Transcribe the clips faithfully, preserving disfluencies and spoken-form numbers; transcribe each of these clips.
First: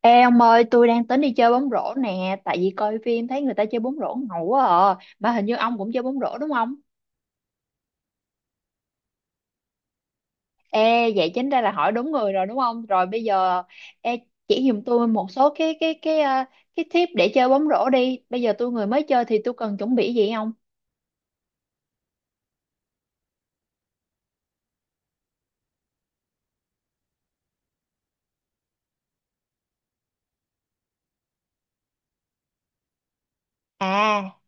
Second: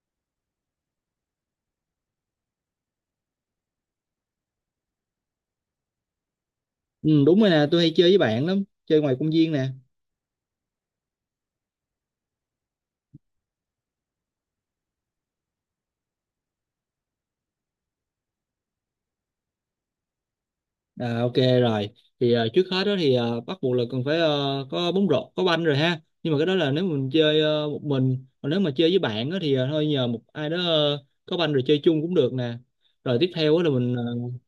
Ê ông ơi, tôi đang tính đi chơi bóng rổ nè, tại vì coi phim thấy người ta chơi bóng rổ ngầu quá à. Mà hình như ông cũng chơi bóng rổ đúng không? Ừ, đúng rồi nè, tôi hay chơi với bạn lắm, chơi ngoài công viên nè. Ê, vậy chính ra là hỏi đúng người rồi đúng không? Rồi bây giờ ê, chỉ giùm tôi một số cái cái cái ờ, cái tip để chơi bóng rổ đi. Bây giờ tôi người mới chơi thì tôi cần chuẩn bị gì không? À, ok rồi, thì à, trước hết đó thì à, bắt buộc là cần phải ờ, có bóng rổ, có banh rồi ha. Nhưng mà cái đó là nếu mình chơi ờ, một mình, còn nếu mà chơi với bạn đó thì à, thôi nhờ một ai đó ờ, có banh rồi chơi chung cũng được nè. Rồi tiếp theo đó là mình ờ, À,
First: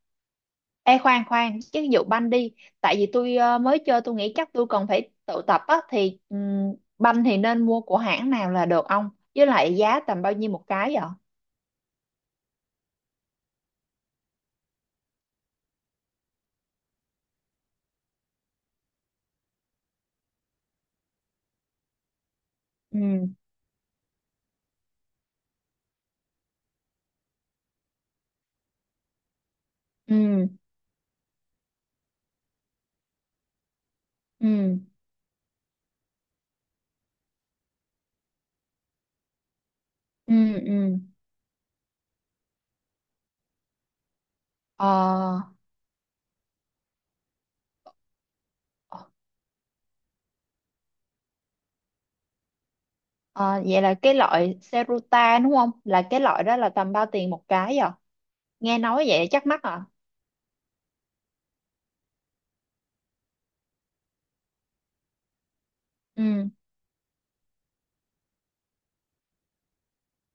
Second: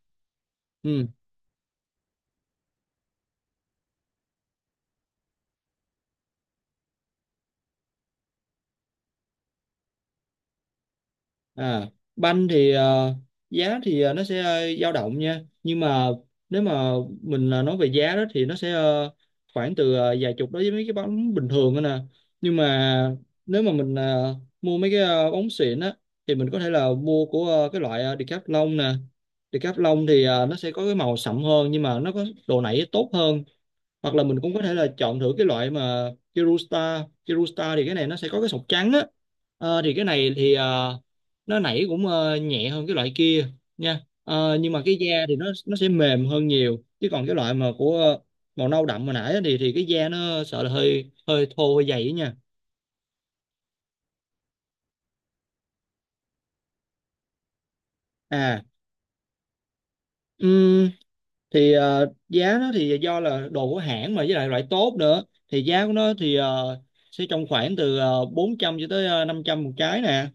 ê ừ, khoan khoan, chứ ví dụ banh đi, tại vì tôi ờ, mới chơi tôi nghĩ chắc tôi cần phải tự tập á thì ừm, banh thì nên mua của hãng nào là được ông? Với lại giá tầm bao nhiêu một cái vậy? à, banh thì ờ, giá thì ờ, nó sẽ ờ, dao động nha. Nhưng mà nếu mà mình ờ, nói về giá đó thì nó sẽ ờ, khoảng từ ờ, vài chục đối với mấy cái bóng bình thường đó nè. Nhưng Ừ. mà nếu mà mình ờ, mua mấy cái ờ, bóng xịn á thì mình có thể là mua của ờ, cái loại ờ, Decathlon nè. Decathlon thì ờ, Ừ. nó sẽ có cái màu sậm hơn nhưng mà nó có độ nảy tốt hơn, hoặc là mình cũng có thể Ừ, là chọn thử cái loại mà Kirusta Kirusta thì cái này nó sẽ có cái sọc trắng á. Ờ, thì cái này ừ, thì ờ, ừ, nó nảy cũng ờ, nhẹ hơn cái loại kia nha. Ờ, nhưng mà cái da thì nó ờ, nó sẽ mềm hơn nhiều, chứ còn cái loại mà của ờ, màu nâu ờ. đậm hồi nãy á thì thì cái da nó sợ là hơi hơi thô, hơi dày ấy nha. ờ, Vậy là cái loại Serutan đúng không, là cái loại đó là tầm bao tiền một cái à, À, nghe nói vậy chắc mắc à. ừm, thì ờ, giá nó thì do là đồ của hãng mà với lại loại tốt nữa, thì giá của nó thì Ừ. ờ, sẽ trong khoảng từ uh, bốn trăm cho tới ờ, năm trăm một trái nè.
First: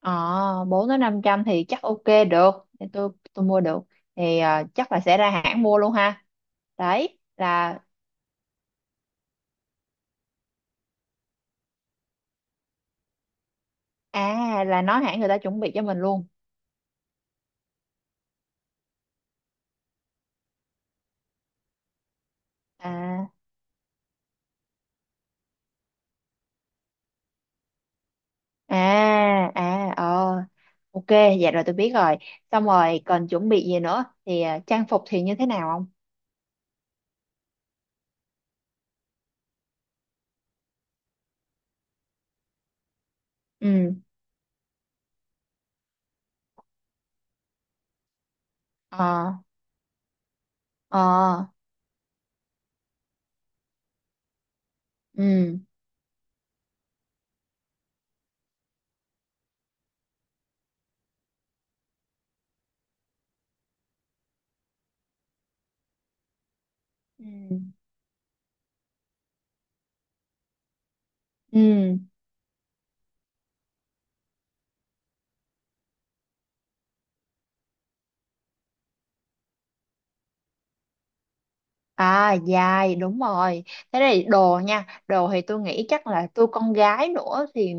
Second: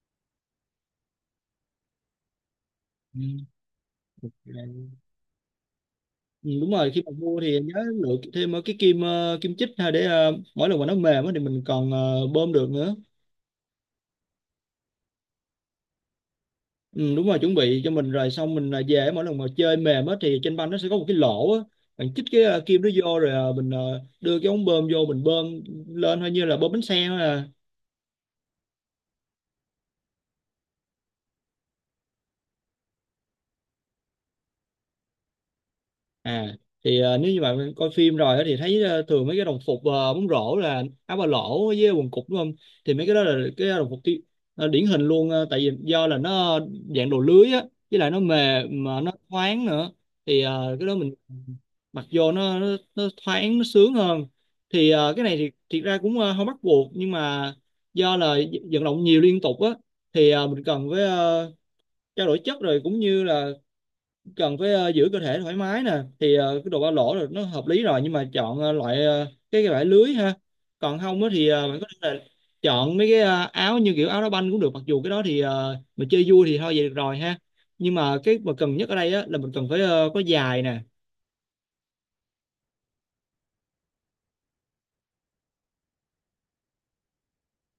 ờ Bốn đến năm trăm thì chắc ok, được, thì tôi tôi mua được, thì ờ, chắc là Ừ. sẽ ra hãng mua luôn ha. Ừ, đúng rồi, khi mà Đấy mua thì nhớ là lựa thêm ờ, cái kim, ờ, kim chích ha, để ờ, mỗi lần mà nó mềm á thì mình còn ờ, bơm được nữa. à là nói hãng người ta chuẩn bị cho mình luôn. Ừ, đúng rồi, chuẩn bị cho mình rồi xong mình ờ, về mỗi lần mà chơi mềm á thì trên banh nó sẽ có một cái lỗ á, bạn chích cái ờ, kim đó vô rồi À, ờ, mình ờ, đưa cái ống bơm vô mình bơm lên hơi, như là bơm bánh xe thôi à. à, à, ờ. Ok, dạ rồi tôi biết rồi. Xong rồi còn chuẩn bị gì nữa thì à, trang phục thì như thế nào không? À thì ờ, nếu như bạn coi phim rồi á thì thấy ờ, thường mấy cái đồng phục ờ, bóng rổ là áo ba lỗ với quần cụt, đúng không? Thì mấy cái đó là cái đồng Ừ. phục ti- ờ, điển hình luôn, ờ, tại vì do là nó dạng đồ lưới á, với lại nó mềm mà nó Ờ. thoáng nữa, thì ờ, cái đó Ờ. mình mặc vô nó nó, nó thoáng, nó sướng hơn. Thì ờ, cái này thì Ừ, thiệt ra cũng ờ, không bắt buộc, nhưng mà do là vận động nhiều liên tục á thì ờ, mình cần với ờ, trao đổi chất, rồi cũng như là cần phải ờ, giữ cơ thể thoải mái nè, thì ờ, cái đồ ba lỗ rồi nó ừ, hợp lý rồi, nhưng mà chọn ờ, loại ờ, cái cái vải lưới ha. Còn không á thì ờ, bạn có ừ. thể là chọn mấy cái ờ, áo như kiểu áo đá banh cũng được, mặc dù cái đó thì ờ, mình chơi vui thì thôi vậy được rồi ha, nhưng mà cái mà cần nhất ở đây á là mình cần phải ờ, có dài nè. À, dài đúng rồi. Thế này đồ nha. Đồ thì tôi nghĩ chắc là tôi con gái nữa thì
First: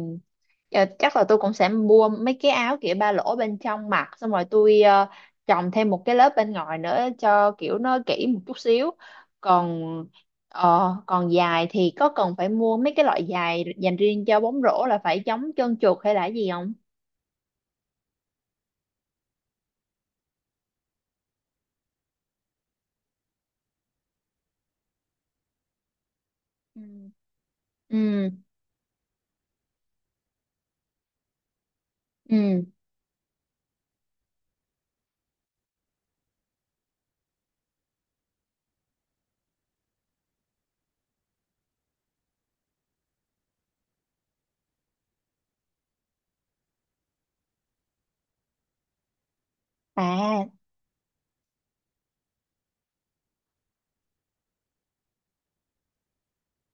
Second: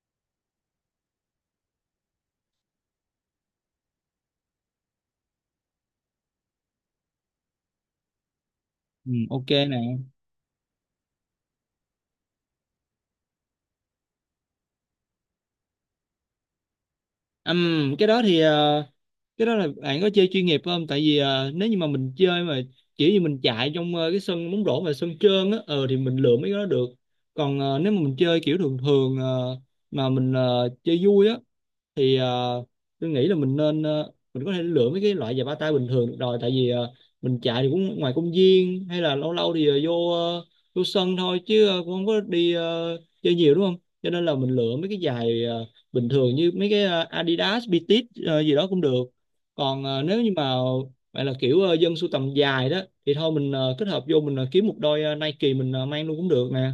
ờ, chắc là tôi cũng sẽ mua mấy cái áo kiểu ba lỗ bên trong mặc, xong rồi tôi ờ, chồng thêm một cái lớp bên ngoài nữa cho kiểu nó kỹ một chút xíu. Ừ, ok nè. Còn ờ, còn dài thì có cần phải mua mấy cái loại dài dành riêng cho bóng rổ là phải chống trơn trượt hay là gì không? Ừm, cái đó thì ờ, cái đó là bạn có chơi chuyên nghiệp không, tại vì à, nếu như mà mình chơi mà kiểu như mình chạy trong ờ, cái sân bóng rổ mà sân trơn á ờ thì mình lượm mấy cái đó Ừ. được. Còn ờ, nếu mà mình Ừ. chơi kiểu thường thường, ờ, mà mình ờ, chơi vui á thì Ừ. ờ, tôi nghĩ là mình nên ờ, mình có thể lựa mấy cái loại giày ba tay bình thường được rồi, tại vì ờ, mình chạy thì cũng ngoài công viên hay là lâu lâu thì ờ, vô ờ, vô sân thôi, chứ ờ, cũng không có đi ờ, chơi nhiều đúng không, cho nên là mình lựa mấy cái giày ờ, bình thường, như mấy cái ờ, Adidas, Bitit gì đó cũng được. Còn ờ, nếu như À. mà bạn là kiểu ờ, dân sưu tầm dài đó thì thôi mình ờ, kết hợp vô, mình ờ, kiếm một đôi ờ, Nike mình ờ, mang luôn cũng được nè.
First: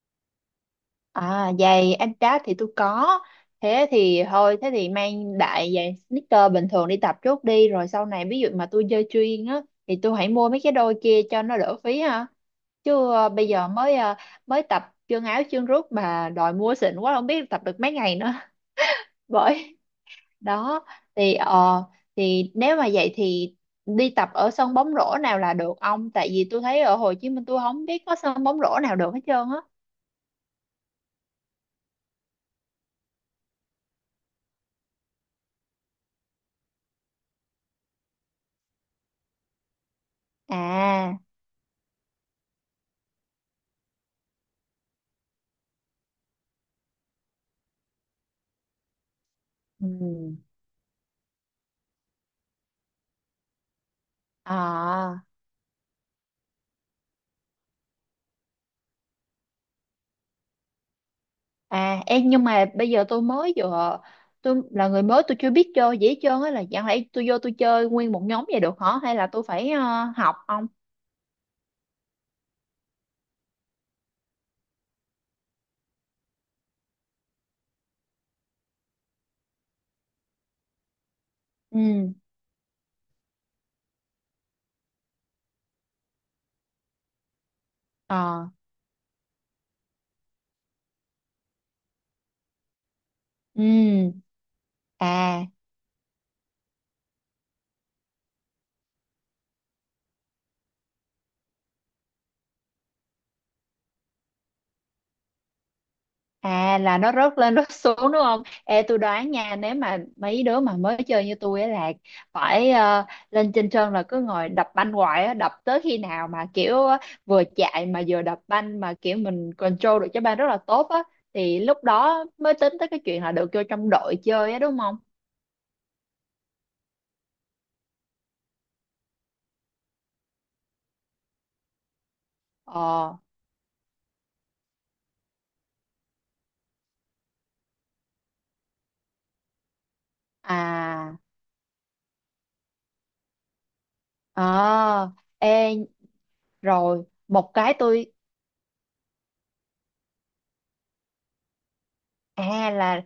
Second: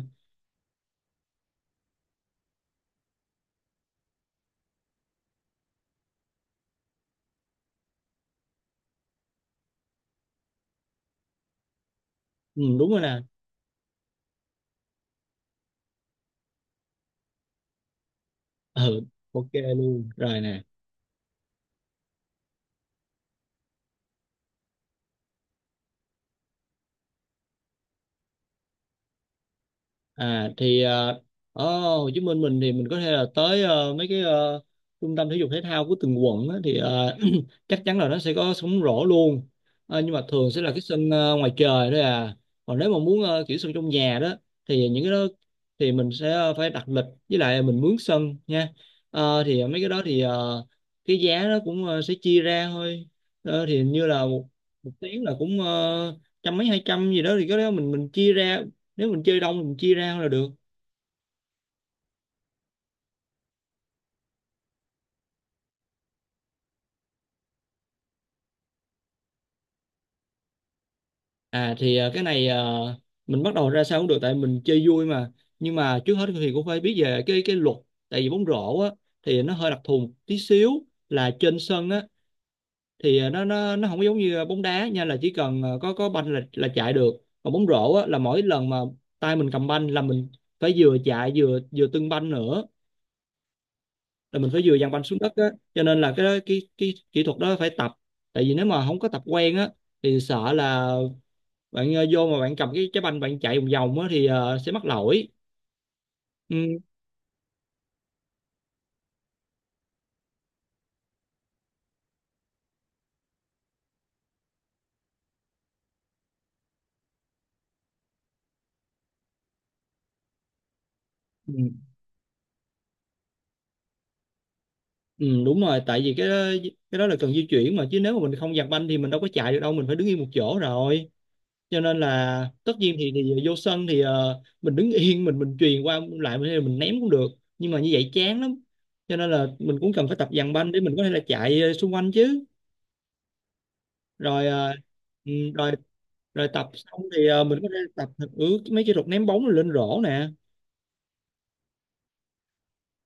À, giày Adidas thì tôi có. Thế thì thôi, thế thì mang đại giày sneaker bình thường đi tập trước đi. Rồi sau này ví dụ mà tôi chơi chuyên á, thì tôi hãy mua mấy cái đôi kia cho nó đỡ phí ha. Ừ, đúng rồi Chứ nè. ờ, bây giờ mới ờ, mới tập chân áo chân rút, mà đòi mua xịn quá không biết tập được mấy ngày nữa. Ừ, ok Bởi luôn rồi nè. đó. Thì ờ Thì nếu mà vậy thì đi tập ở sân bóng rổ nào là được ông? Tại vì tôi thấy ở Hồ Chí Minh tôi không biết có sân bóng rổ nào được hết trơn á. À thì ờ, ở Hồ Chí Minh mình thì mình có thể là tới ờ, mấy cái ờ, trung tâm thể dục thể thao của từng quận á, thì ờ, chắc chắn là nó sẽ có sóng rổ luôn. Ờ, nhưng mà thường sẽ là cái sân À. ờ, ngoài trời thôi à, còn nếu mà muốn ờ, kiểu sân trong nhà đó thì những cái đó thì mình sẽ ờ, phải đặt lịch, với lại mình mướn sân nha. Ờ, thì mấy Ừ. cái đó thì ờ, cái giá nó cũng ờ, sẽ chia ra thôi. Ờ, thì hình như là một, một tiếng À. là cũng ờ, trăm mấy, hai trăm gì đó, thì cái đó mình mình chia ra, nếu mình chơi đông thì mình chia ra là được. À, em nhưng mà bây giờ tôi mới vừa, tôi là người mới tôi chưa biết chơi dễ hết á, là chẳng lẽ tôi vô tôi chơi nguyên một nhóm vậy được hả, hay là tôi phải ờ, học không? À thì ờ, cái này ờ, mình bắt đầu ra sao cũng được, tại mình chơi vui mà, nhưng mà trước hết thì cũng phải biết về cái cái luật, tại vì bóng rổ á thì nó hơi đặc thù một tí xíu, là trên sân á Ừ. thì ờ, nó nó nó không có giống như bóng đá nha, là chỉ cần ờ, có có banh là là chạy được. Còn bóng rổ á là mỗi Ờ. lần mà tay mình cầm banh là mình phải vừa chạy, vừa vừa tưng banh nữa, Ừ. là mình phải vừa giằng banh xuống đất á, À. cho nên là cái cái cái kỹ thuật đó phải tập, tại vì nếu mà không có tập quen á thì sợ là bạn ờ, vô mà bạn cầm cái cái banh, bạn chạy vòng vòng á thì ờ, sẽ mắc lỗi. À, ừ, là nó rớt lên rớt xuống đúng không? Ê tôi đoán nha, nếu mà mấy đứa mà mới chơi như tôi ấy là phải ờ, lên trên sân là cứ ngồi đập banh hoài á, đập tới khi nào mà kiểu ờ, vừa chạy mà vừa đập banh mà kiểu mình control được trái banh rất là tốt á, ừ, thì lúc đó mới tính tới cái chuyện là được vô trong đội chơi á đúng không? ừ, đúng rồi, tại vì cái cái đó là cần di chuyển mà, chứ nếu mà mình không giặt banh thì mình đâu có chạy được đâu, mình phải đứng yên một chỗ rồi, cho nên là tất nhiên thì, Ờ. thì vô sân thì ờ, mình đứng yên, mình mình chuyền qua lại, mình, mình ném cũng được, nhưng mà như vậy chán lắm, cho nên là mình cũng cần phải tập giằng banh để mình có thể À. là chạy ờ, xung quanh chứ. Rồi ờ, Ờ. ừ, rồi Ê, rồi tập xong rồi thì ờ, một mình có cái thể tập tôi. ừ, mấy kỹ thuật ném bóng lên rổ nè. À, là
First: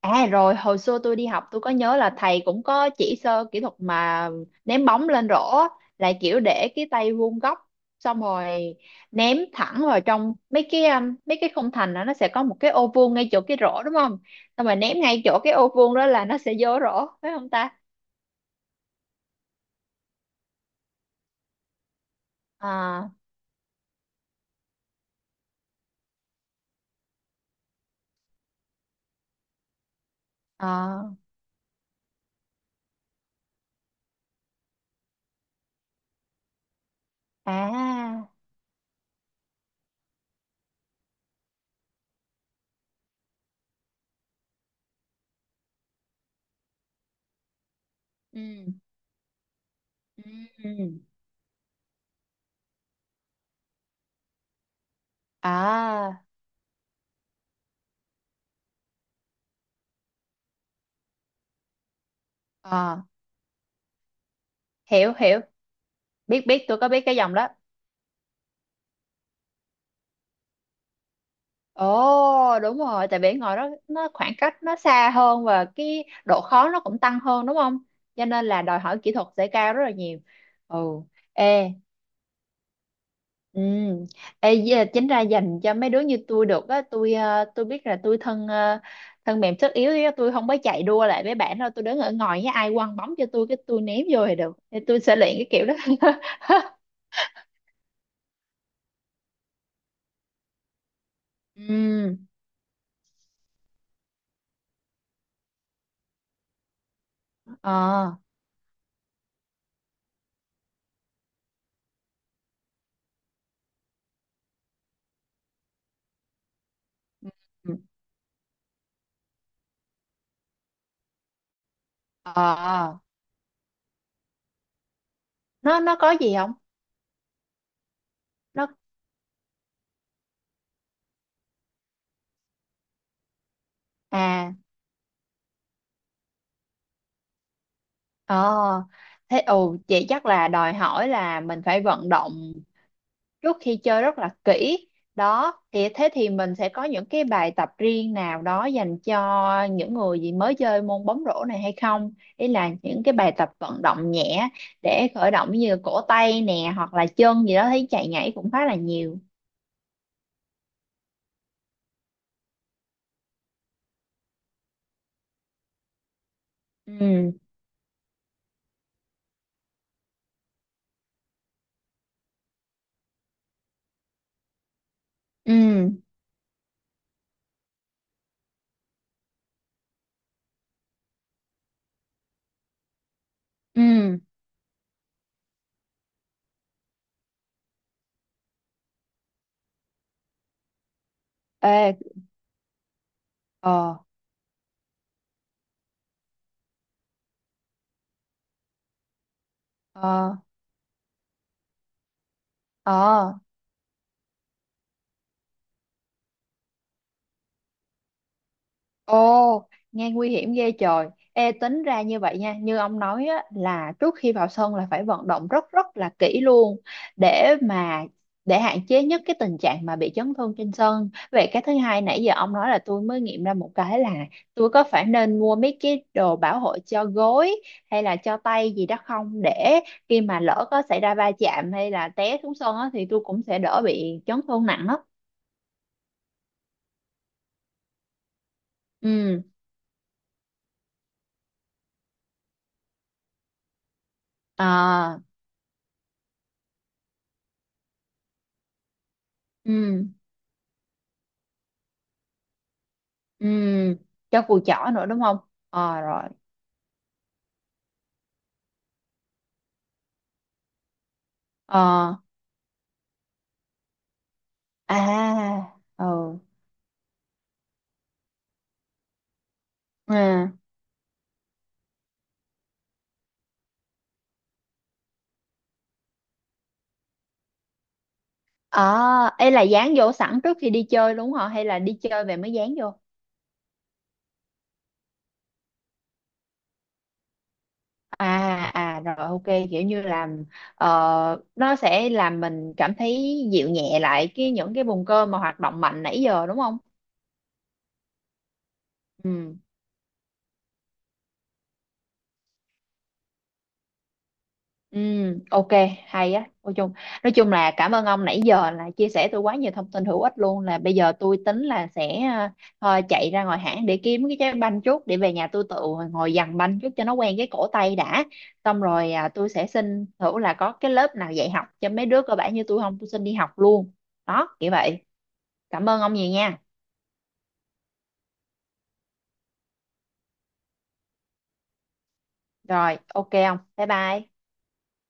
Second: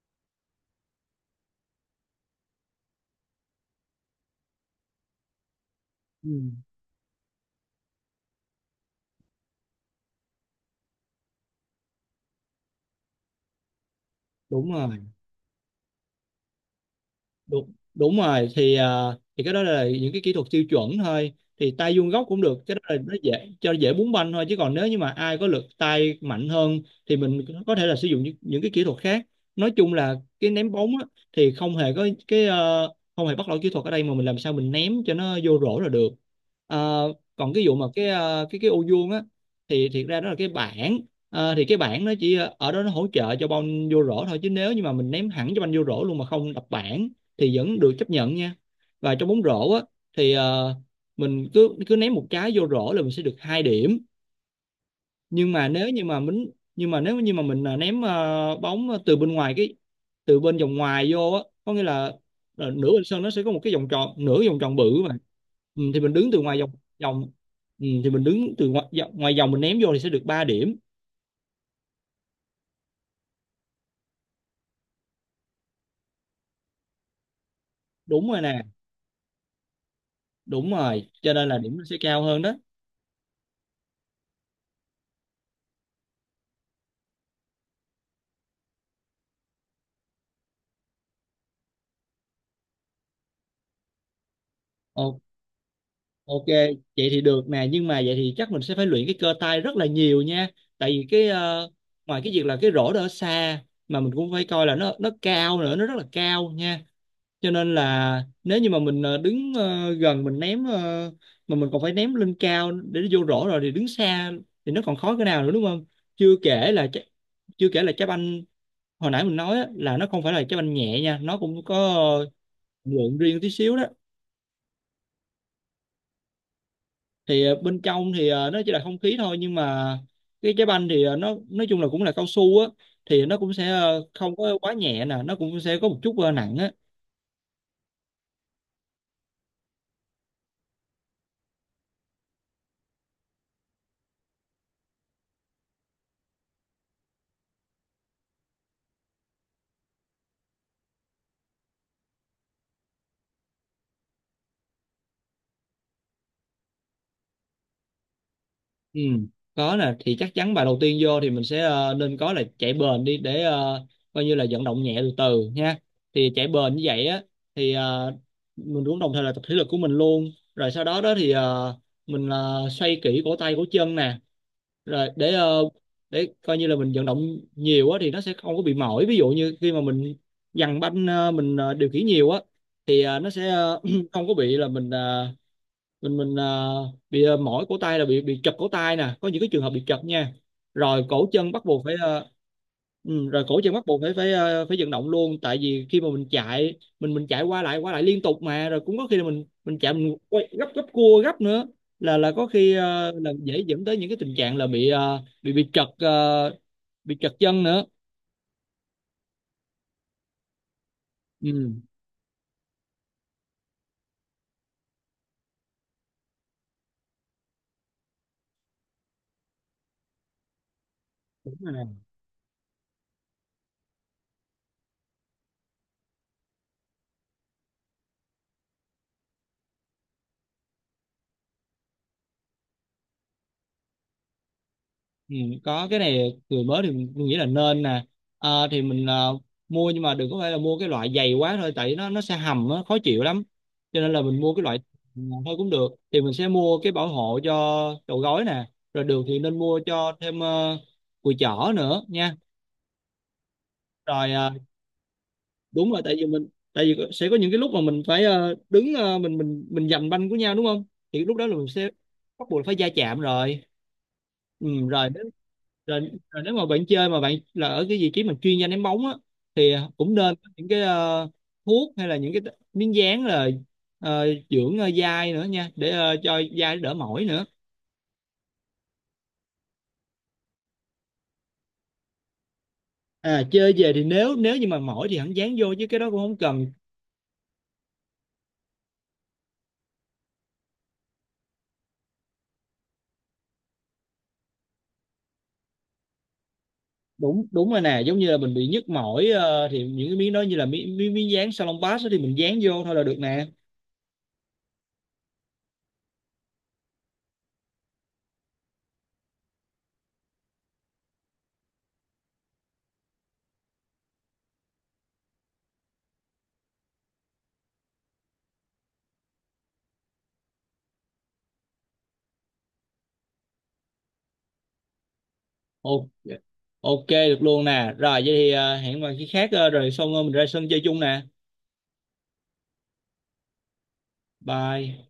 à, rồi hồi xưa tôi đi học tôi có nhớ là thầy cũng có chỉ sơ kỹ thuật mà ném bóng lên rổ á, là Ừ, kiểu để cái tay vuông góc, xong rồi ném thẳng vào trong mấy cái um, mấy cái khung thành. Đó nó sẽ có một cái ô vuông ngay chỗ cái rổ đúng không, xong đúng rồi rồi. ném ngay chỗ cái ô vuông đó là nó sẽ vô rổ phải không ta. Đúng, đúng rồi thì à, thì cái đó là những cái kỹ thuật tiêu chuẩn thôi, thì tay vuông góc cũng được, cái đó là À, nó dễ cho dễ búng banh thôi, chứ còn nếu như mà ai có lực tay mạnh hơn thì mình có thể là sử dụng những, những cái kỹ thuật khác. Nói chung là cái ném bóng á, à, thì không hề có cái ờ, không hề bắt lỗi kỹ thuật ở đây, mà mình làm sao mình ném cho nó vô rổ là được. Ờ, còn cái vụ mà cái à. ờ, cái cái ô vuông á thì thiệt ra đó là cái bảng. Ờ, thì cái bảng nó chỉ ờ, ở đó nó hỗ trợ cho banh vô rổ thôi, chứ nếu như mà mình ném hẳn cho banh vô rổ luôn mà không đập bảng thì vẫn được chấp nhận nha. Ừ. Và trong bóng rổ á Ừ. thì ờ, Ừ. mình cứ cứ ném một trái vô rổ là mình sẽ được hai điểm, nhưng mà nếu như mà À, mình nhưng mà nếu như mà mình ờ, ném ờ, bóng từ bên ngoài cái, từ bên vòng ngoài vô á, có nghĩa là ờ, nửa bên à, sân nó sẽ có một cái vòng tròn, nửa vòng tròn bự hiểu mà. hiểu, Ừ, thì mình đứng từ biết ngoài biết, vòng tôi có biết cái vòng dòng đó. ừ, thì mình đứng từ ngoài, vòng- ngoài vòng, mình ném vô thì sẽ được ba điểm. Ồ đúng rồi, tại vì ngồi đó nó khoảng cách nó xa hơn và cái độ khó nó cũng tăng hơn đúng không, cho Đúng rồi nên nè. là đòi hỏi kỹ thuật sẽ cao rất là nhiều. Đúng Ừ. rồi, cho nên là Ê. điểm nó sẽ cao hơn đó. Ừ. Ê, với chính ra dành cho mấy đứa như tôi được á, tôi ờ, tôi biết là tôi thân ờ, thân mềm sức yếu á, tôi không có chạy đua lại với bạn đâu, tôi đứng ở ngoài với ai quăng bóng cho tôi cái tôi ném vô thì được, thì tôi sẽ Ok. luyện cái kiểu đó. Ok, vậy thì được nè, nhưng mà vậy thì chắc mình sẽ phải luyện cái cơ tay rất là nhiều nha. Tại vì cái ờ, Ừ. ngoài cái việc là cái rổ đó ở xa, mà mình cũng phải coi là nó nó cao nữa, nó rất là cao nha. Cho Ờ. nên là nếu như mà mình ờ, đứng ờ, gần mình ném ờ, mà mình còn phải ném lên cao để nó vô rổ rồi, thì đứng xa thì nó còn khó cái nào nữa đúng không? Chưa kể là trái- chưa kể là trái banh hồi nãy mình nói á, là nó không phải là trái banh nhẹ nha, nó cũng có ờ, Ờ. Ờ. lượng riêng tí xíu đó. nó nó có gì không? Thì ờ, bên trong thì ờ, nó Nó chỉ là không khí thôi, nhưng mà cái trái banh thì ờ, nó nói chung là cũng là cao su á, thì nó cũng sẽ ờ, không à. có quá nhẹ nè, nó cũng sẽ có một chút ờ, nặng á. Ờ, thế ồ vậy chắc là đòi hỏi là mình phải vận động trước khi chơi rất là kỹ. Đó, thì thế thì mình sẽ có những cái bài tập riêng nào đó dành cho những người gì mới chơi môn bóng rổ này hay không? Ý là những cái bài tập vận động nhẹ để khởi động như cổ tay nè hoặc là chân gì đó thấy chạy nhảy cũng khá là Ừ, nhiều. có nè, thì chắc chắn bài đầu tiên vô thì mình sẽ ờ, nên có là chạy bền đi để ờ, coi như là vận động nhẹ từ từ nha. Thì chạy bền như vậy á, Ừ, thì ờ, mình cũng đồng thời là tập thể lực của mình luôn, rồi sau đó đó thì ờ, mình ờ, xoay kỹ cổ tay cổ chân nè, rồi để ờ, ừ, để coi như là mình vận động nhiều á thì nó sẽ không có bị mỏi. Ví dụ như khi mà mình dằn banh ờ, mình ờ, điều khiển nhiều á, thì ờ, nó sẽ ờ, ừ. không có bị là mình ờ, mình mình à, bị à, mỏi cổ tay, là bị bị chật cổ tay nè, có những cái trường hợp bị chật nha. Rồi cổ chân bắt buộc Ê, phải à, ừ, rồi cổ chân bắt ờ, buộc phải phải à, phải vận động luôn, tại vì khi mà mình chạy mình mình chạy qua lại qua lại liên tục mà, rồi cũng có khi là mình mình chạy ờ, mình ờ. quay gấp, gấp cua gấp nữa là là có khi à, là Ờ. dễ dẫn tới những cái tình trạng là bị à, bị bị chật à, bị chật chân nữa. Ồ, nghe nguy hiểm ghê trời. Ê, Ừ, tính ra như vậy nha, như ông nói á, là trước khi vào sân là phải vận động rất rất là kỹ luôn để mà để hạn chế nhất cái tình trạng mà bị chấn thương trên sân. Vậy đúng cái thứ rồi. hai nãy giờ ông nói là tôi mới nghiệm ra một cái là tôi có phải nên mua mấy cái đồ bảo hộ cho gối hay là cho tay gì đó không, để khi mà lỡ có xảy ra va chạm hay là té xuống sân á, thì tôi cũng sẽ đỡ bị chấn thương nặng á. Ừ, có cái này người mới thì mình nghĩ là nên nè. Ờ, thì mình ờ, Ừ. mua, nhưng mà đừng có phải là mua cái loại dày quá thôi, tại nó nó sẽ hầm á, khó chịu lắm. Cho nên là mình mua cái loại À, nhẹ thôi cũng được, thì mình sẽ mua cái bảo hộ cho đầu gối nè, rồi được thì nên mua ừ. cho thêm ờ, cùi chỏ nữa nha. Ừ, Rồi cho ờ, cùi chỏ nữa đúng không? đúng rồi, Ờ tại rồi. vì mình, tại vì sẽ có những cái lúc mà mình phải ờ, đứng ờ, mình mình mình giành banh của nhau đúng không, thì lúc đó là mình sẽ Ờ, bắt buộc phải va chạm rồi. Ừ, rồi, nếu- à, rồi, ừ. rồi nếu mà bạn chơi mà bạn là ở cái vị trí mà chuyên gia ném bóng á, thì cũng nên À. có những cái ờ, thuốc hay là những cái t- miếng dán là ờ, dưỡng ờ, dai nữa nha, để ờ, cho dai đỡ mỏi nữa. Ờ, ấy là dán vô sẵn trước khi đi chơi đúng không? Hay là đi chơi về mới dán vô? À, chơi về thì nếu nếu như mà mỏi thì hẳn dán vô, chứ cái đó cũng không cần. À, à rồi, ok, kiểu như là ờ, nó sẽ làm mình cảm thấy dịu nhẹ lại cái những cái vùng cơ mà hoạt động mạnh nãy giờ đúng không? Đúng, đúng rồi nè, giống như là mình bị nhức mỏi Ừ. ờ, thì những cái miếng đó, như là miếng miếng, miếng dán salon pass đó, thì mình dán vô thôi là được nè. Ừ, ok, hay á. Nói chung, nói chung là cảm ơn ông nãy giờ là chia sẻ tôi quá nhiều thông tin hữu ích luôn. Là bây giờ tôi tính là sẽ ờ, thôi chạy ra ngoài hãng để kiếm cái trái banh chút để về nhà tôi tự ngồi dằn banh chút cho nó quen cái cổ tay đã. Xong rồi à, tôi sẽ xin thử là có cái lớp nào dạy học cho mấy đứa cơ bản như tôi không, tôi xin đi học luôn. Đó, kiểu vậy. Cảm ơn Ồ, ông nhiều nha. ok được luôn nè, rồi vậy thì ờ, hẹn vào khi khác, ờ, rồi xong ờ, mình ra sân chơi chung nè. Rồi, ok ông. Bye bye. Bye.